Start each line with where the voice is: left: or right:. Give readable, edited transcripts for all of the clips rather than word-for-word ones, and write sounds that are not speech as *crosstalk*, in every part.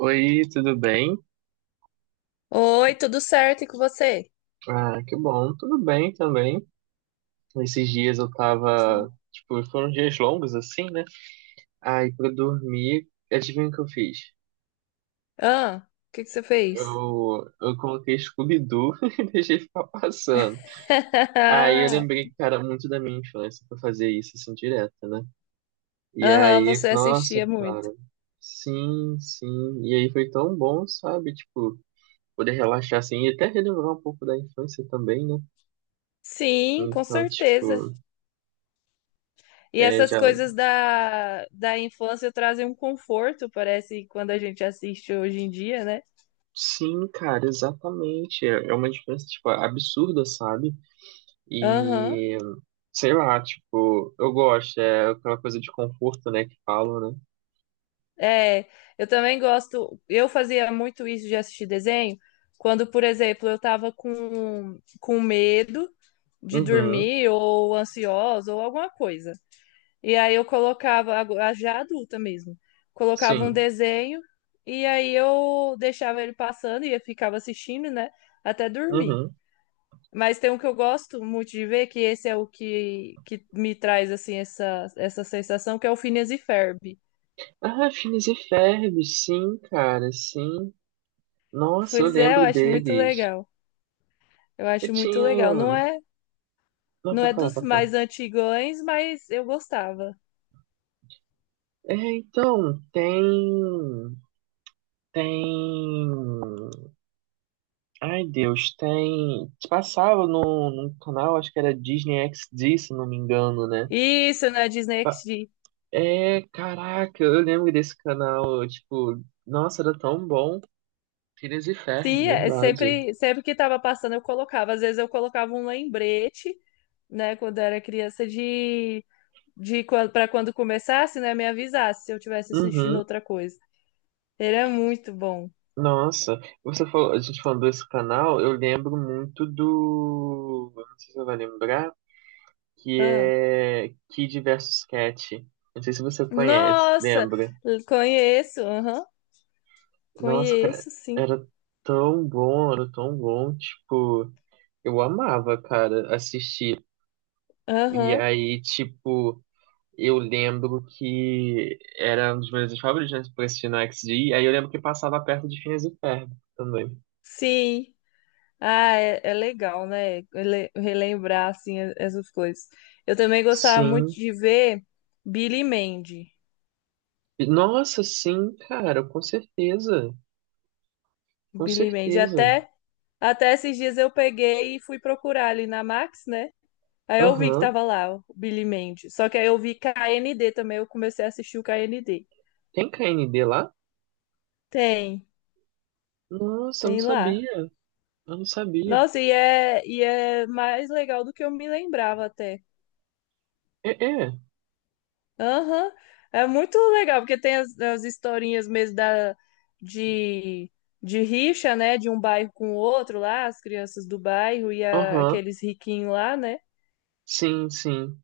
right: Oi, tudo bem?
left: Oi, tudo certo e com você?
right: Ah, que bom, tudo bem também. Esses dias eu tava, tipo, foram dias longos assim, né? Aí pra dormir, adivinha o que eu fiz?
left: Ah, o que que você fez?
right: Eu coloquei Scooby-Doo *laughs* e deixei ficar passando. Aí eu lembrei
left: *laughs*
right: que, cara, muito da minha infância pra fazer isso assim direto, né? E
left: Aham,
right: aí,
left: você
right: nossa,
left: assistia muito.
right: cara, sim, sim. E aí foi tão bom, sabe? Tipo, poder relaxar assim e até relembrar um pouco da infância também, né?
left: Sim, com
right: Então,
left: certeza.
right: tipo.
left: E
right: É,
left: essas
right: já.
left: coisas da infância trazem um conforto, parece, quando a gente assiste hoje em dia, né?
right: Sim, cara, exatamente. É é uma diferença, tipo, absurda, sabe?
left: Aham.
right: E sei lá, tipo, eu gosto, é aquela coisa de conforto, né, que falam, né?
left: É, eu também gosto. Eu fazia muito isso de assistir desenho quando, por exemplo, eu tava com medo de
right: Uhum,
left: dormir ou ansiosa ou alguma coisa. E aí eu colocava, já adulta mesmo, colocava um
right: sim.
left: desenho e aí eu deixava ele passando e eu ficava assistindo, né, até dormir.
right: Uhum.
left: Mas tem um que eu gosto muito de ver, que esse é o que me traz, assim, essa sensação, que é o Phineas e Ferb.
right: Ah, Phineas e Ferb, sim, cara, sim. Nossa, eu
left: Pois é, eu
right: lembro
left: acho muito
right: deles.
left: legal. Eu
right: Eu
left: acho muito legal. Não
right: tinha.
left: é,
right: Não,
left: não
right: pra
left: é
right: falar,
left: dos
right: pra falar.
left: mais antigões, mas eu gostava.
right: É, então, tem. Tem. Ai, Deus, tem. Passava num canal, acho que era Disney XD, se não me engano, né?
left: Isso, na Disney
right: Pa-
left: XD.
right: é, caraca, eu lembro desse canal, tipo, nossa, era tão bom. Phineas e Ferb,
left: Sim, é
right: verdade.
left: sempre, sempre que estava passando eu colocava. Às vezes eu colocava um lembrete, né, quando eu era criança, de quando, para quando começasse, né, me avisasse se eu tivesse assistindo
right: Uhum.
left: outra coisa. Ele é muito bom.
right: Nossa, você falou, a gente falando desse canal, eu lembro muito do. Eu não sei se você vai lembrar, que
left: Ah.
right: é Kid versus Cat. Não sei se você conhece,
left: Nossa,
right: lembra?
left: conheço, aham,
right: Nossa, cara,
left: conheço, sim.
right: era era tão bom, tipo. Eu amava, cara, assistir. E
left: Aham,
right: aí, tipo, eu lembro que era um dos meus favoritos, né, pra assistir no XD. E aí eu lembro que passava perto de Phineas e Ferb também.
left: sim. Ah, é, é legal, né, relembrar, assim, essas coisas. Eu também gostava muito
right: Sim.
left: de ver Billy Mandy.
right: Nossa, sim, cara, com certeza. Com
left: Billy Mandy,
right: certeza.
left: até. Até esses dias eu peguei e fui procurar ali na Max, né? Aí eu vi que
right: Aham.
left: tava lá o Billy Mandy. Só que aí eu vi KND também, eu comecei a assistir o KND.
right: Tem K N D lá?
left: Tem,
right: Nossa, eu não
left: tem
right: sabia.
left: lá.
right: Eu não sabia.
left: Nossa, e é mais legal do que eu me lembrava até.
right: É, é.
left: Aham, é muito legal, porque tem as historinhas mesmo da, de, de rixa, né? De um bairro com o outro lá, as crianças do bairro e
right: Aham.
left: aqueles riquinhos lá, né?
right: Sim, sim.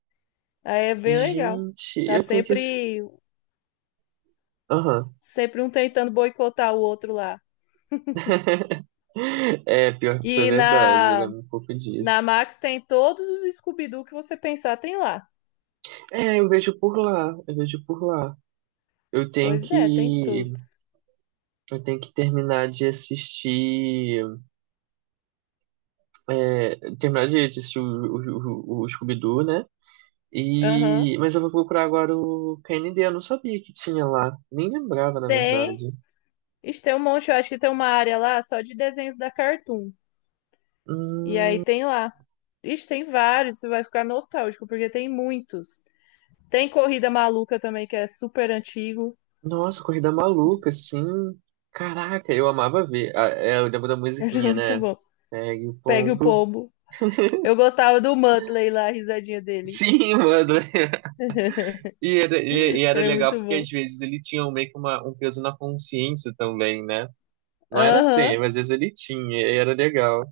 left: Aí é bem legal.
right: Gente,
left: Tá
right: eu tenho que. Assi-.
left: sempre
right: Aham.
left: sempre um tentando boicotar o outro lá.
right: *laughs* É, pior que isso é
left: E
right: verdade, eu
left: na,
right: lembro um pouco
left: na
right: disso.
left: Max tem todos os Scooby-Doo que você pensar, tem lá.
right: É, eu vejo por lá, eu vejo por lá. Eu tenho
left: Pois é, tem
right: que,
left: todos.
right: eu tenho que terminar de assistir, é, terminar de assistir o Scooby-Doo, né?
left: Aham.
right: E, mas eu vou procurar agora o KND, eu não sabia que tinha lá, nem lembrava, na
left: Tem.
right: verdade.
left: Ixi, tem um monte, eu acho que tem uma área lá só de desenhos da Cartoon. E aí
right: Hum,
left: tem lá. Ixi, tem vários, você vai ficar nostálgico, porque tem muitos. Tem Corrida Maluca também, que é super antigo.
right: nossa, Corrida Maluca, assim, caraca, eu amava ver. Ah, é, eu lembro da
left: *laughs* Ele é
right: musiquinha,
left: muito
right: né?
left: bom.
right: Pegue o
left: Pegue o
right: pombo.
left: pombo. Eu gostava do Muttley lá, a risadinha dele.
right: Sim, mano. *laughs*
left: *laughs*
right: E
left: Ele
right: era
left: é
right: legal
left: muito
right: porque
left: bom.
right: às vezes ele tinha um, meio que uma, um peso na consciência também, né? Não era sempre,
left: Aham.
right: mas às vezes ele tinha, e era legal.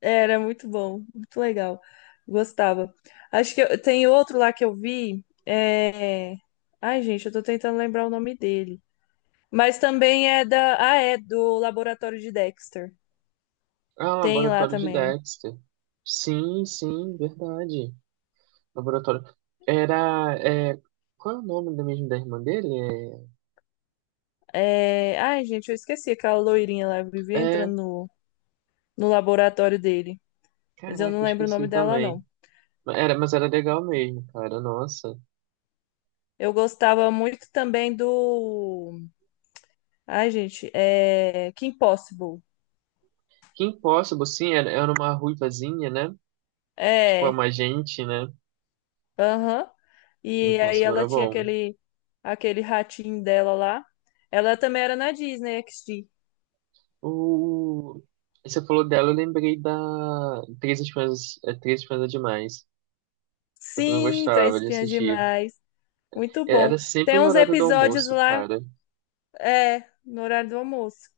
left: Era muito bom, muito legal. Gostava. Acho que tem outro lá que eu vi. É... Ai, gente, eu tô tentando lembrar o nome dele. Mas também é da. Ah, é do Laboratório de Dexter.
right: Ah,
left: Tem lá
right: laboratório de
left: também.
right: Dexter. Sim, sim, verdade. Laboratório. Era. É, qual é o nome da mesmo da irmã dele?
left: É... Ai, gente, eu esqueci aquela loirinha lá. Eu vivia
right: É, é,
left: entrando no, no laboratório dele. Mas eu
right: caraca,
left: não
right: eu
left: lembro o nome
right: esqueci
left: dela,
right: também.
left: não.
right: Mas era, mas era legal mesmo, cara. Nossa.
left: Eu gostava muito também do. Ai, gente, é. Kim Possible.
right: Kim Possible, sim, era, era uma ruivazinha, né? Tipo, é
left: É.
right: uma gente, né?
left: Aham.
right: Kim
left: E aí
right: Possible
left: ela
right: era
left: tinha
right: bom.
left: aquele, aquele ratinho dela lá. Ela também era na Disney XD.
right: O... Você falou dela, eu lembrei da Três Espiãs é Demais. Eu também
left: Sim, Três
right: gostava de
left: Espiãs
right: assistir.
left: Demais. Muito
right: É,
left: bom.
right: era sempre
left: Tem
right: no
left: uns
right: horário do
left: episódios
right: almoço,
left: lá,
right: cara.
left: é, no horário do almoço.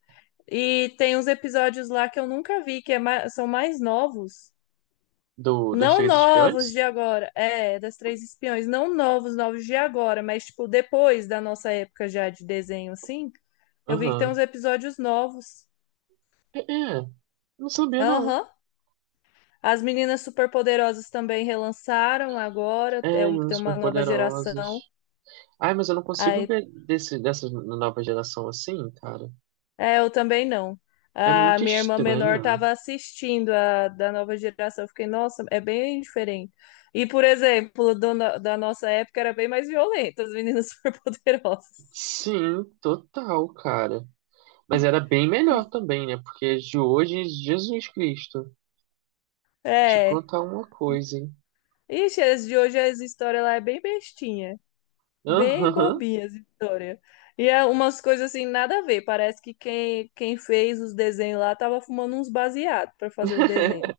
left: E tem uns episódios lá que eu nunca vi, que é são mais novos.
right: Do, das
left: Não
right: Três
left: novos
right: Espiãs?
left: de agora, é, das Três Espiões. Não novos, novos de agora, mas, tipo, depois da nossa época já de desenho, assim. Eu vi que tem uns
right: Aham.
left: episódios novos.
right: É, é. Não sabia, não.
left: Aham. As meninas superpoderosas também relançaram agora, é
right: É, e
left: tem
right: uns
left: uma nova geração.
right: superpoderosos. Ai, mas eu não consigo
left: Aí,
right: ver desse, dessa nova geração assim, cara.
left: é, eu também não.
right: É
left: A
right: muito
left: minha irmã menor
right: estranho.
left: estava assistindo a da nova geração. Eu fiquei, nossa, é bem diferente. E, por exemplo, do da nossa época era bem mais violenta, as meninas *laughs* superpoderosas.
right: Sim, total, cara. Mas era bem melhor também, né? Porque de hoje, Jesus Cristo. Te
left: É.
right: contar uma coisa, hein?
left: Ixi, as de hoje as histórias lá é bem bestinha. Bem
right: Aham.
left: bobinhas, essa história. E é umas coisas assim, nada a ver. Parece que quem, quem fez os desenhos lá tava fumando uns baseados para fazer o desenho.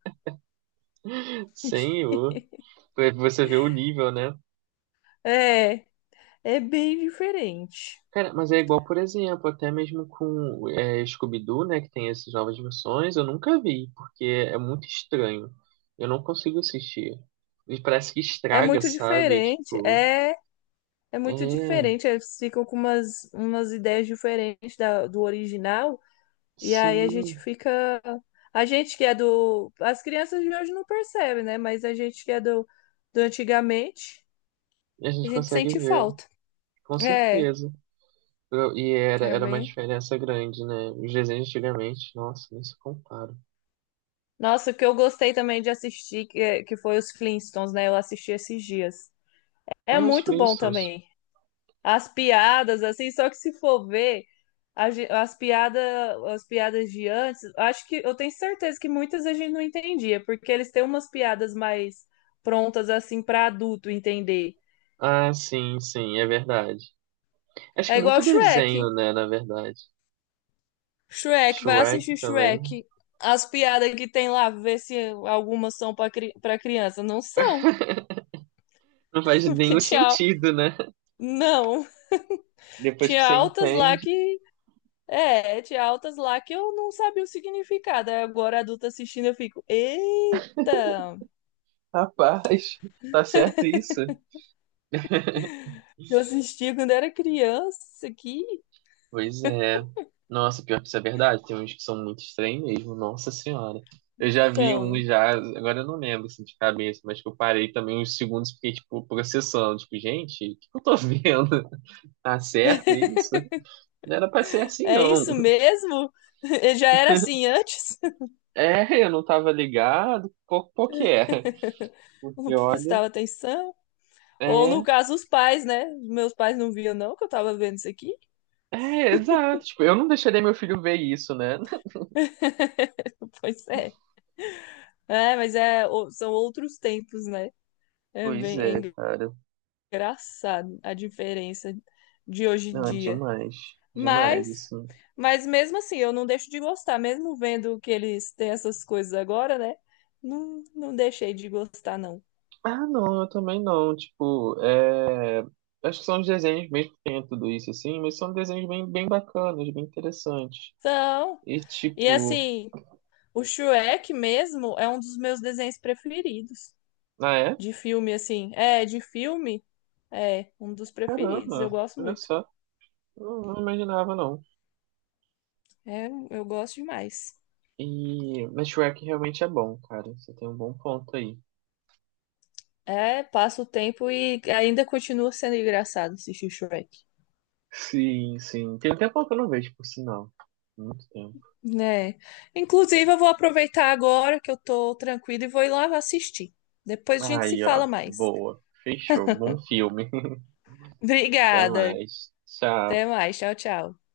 right: *laughs*
left: *laughs*
right: Senhor. Pra você ver o nível, né?
left: É, é bem diferente.
right: Cara, mas é igual, por exemplo, até mesmo com é, Scooby-Doo, né? Que tem essas novas versões, eu nunca vi, porque é muito estranho. Eu não consigo assistir. E parece que
left: É
right: estraga,
left: muito
right: sabe? É
left: diferente.
right: tipo,
left: É, é muito
right: é,
left: diferente. Eles ficam com umas ideias diferentes da, do original. E aí a
right: sim,
left: gente fica. A gente que é do. As crianças de hoje não percebem, né? Mas a gente que é do, do antigamente,
right: a
left: a
right: gente
left: gente
right: consegue
left: sente
right: ver,
left: falta.
right: com
left: É,
right: certeza. Eu-. E era,
left: era
right: era uma
left: bem.
right: diferença grande, né? Os desenhos antigamente, nossa, nem se compara.
left: Nossa, o que eu gostei também de assistir, que foi os Flintstones, né? Eu assisti esses dias. É
right: Ah, os
left: muito bom
right: Flintstones.
left: também. As piadas, assim, só que se for ver a ge- as piadas, as piadas de antes, acho que eu tenho certeza que muitas a gente não entendia, porque eles têm umas piadas mais prontas, assim, para adulto entender.
right: Ah, sim, sim, é verdade. Acho que
left: É
right: é muito
left: igual Shrek.
right: desenho, né, na verdade.
left: Shrek, vai
right: Shrek
left: assistir
right: também.
left: Shrek. As piadas que tem lá, ver se algumas são para criança. Não são,
right: Não
left: *laughs*
right: faz
left: porque
right: nenhum
left: tchau,
right: sentido, né? *laughs*
left: não.
right: Depois que
left: Tinha
right: você
left: altas lá
right: entende,
left: que. É, tinha altas lá que eu não sabia o significado. Aí agora, adulta assistindo, eu fico, eita!
right: rapaz, *laughs* tá certo isso?
left: Eu assisti quando era criança, que
right: Pois é. Nossa, pior que isso é verdade. Tem uns que são muito estranhos mesmo, nossa senhora. Eu já vi um
left: são.
right: já, agora eu não lembro assim, de cabeça, mas que eu parei também uns segundos, fiquei, tipo, processando. Tipo, gente, o que eu tô vendo? *laughs* Tá certo isso?
left: *laughs*
right: Não era pra ser assim,
left: É
right: não.
left: isso mesmo? *laughs* Eu já era assim antes?
right: É, eu não tava ligado. Qual, qual que é?
left: *laughs* Não
right: Porque olha,
left: prestava atenção? Ou no
right: é,
left: caso, os pais, né? Meus pais não viam, não, que eu tava vendo isso aqui.
right: é, exato. Tipo, eu não deixaria meu filho ver isso, né? *laughs*
left: *laughs* Pois é. É, mas é, são outros tempos, né? É
right: Pois
left: bem é
right: é, cara.
left: engraçado a diferença de hoje em
right: Não, é
left: dia.
right: demais. Demais,
left: Mas,
right: assim.
left: mas mesmo assim, eu não deixo de gostar, mesmo vendo que eles têm essas coisas agora, né? Não, não deixei de gostar, não.
right: Ah, não, eu também não. Tipo, é. Acho que são os desenhos mesmo que tem tudo isso, assim, mas são desenhos bem, bem bacanas, bem interessantes.
left: Então,
right: E
left: e
right: tipo,
left: assim, o Shrek mesmo é um dos meus desenhos preferidos.
right: ah, é?
left: De filme, assim. É, de filme, é um dos preferidos. Eu
right: Caramba,
left: gosto
right: olha
left: muito.
right: só. Não, não imaginava, não.
left: É, eu gosto demais.
right: E, mas Shrek realmente é bom, cara. Você tem um bom ponto aí.
left: É, passa o tempo e ainda continua sendo engraçado assistir Shrek.
right: Sim, sim. Tem um tempo que eu não vejo, por sinal. Muito tempo.
left: É. Inclusive, eu vou aproveitar agora que eu tô tranquila e vou ir lá assistir. Depois a gente se
right: Aí, ó.
left: fala mais.
right: Boa. Fechou. Bom filme. *laughs* Até
left: Obrigada.
right: mais.
left: Até
right: Tchau.
left: mais. Tchau, tchau.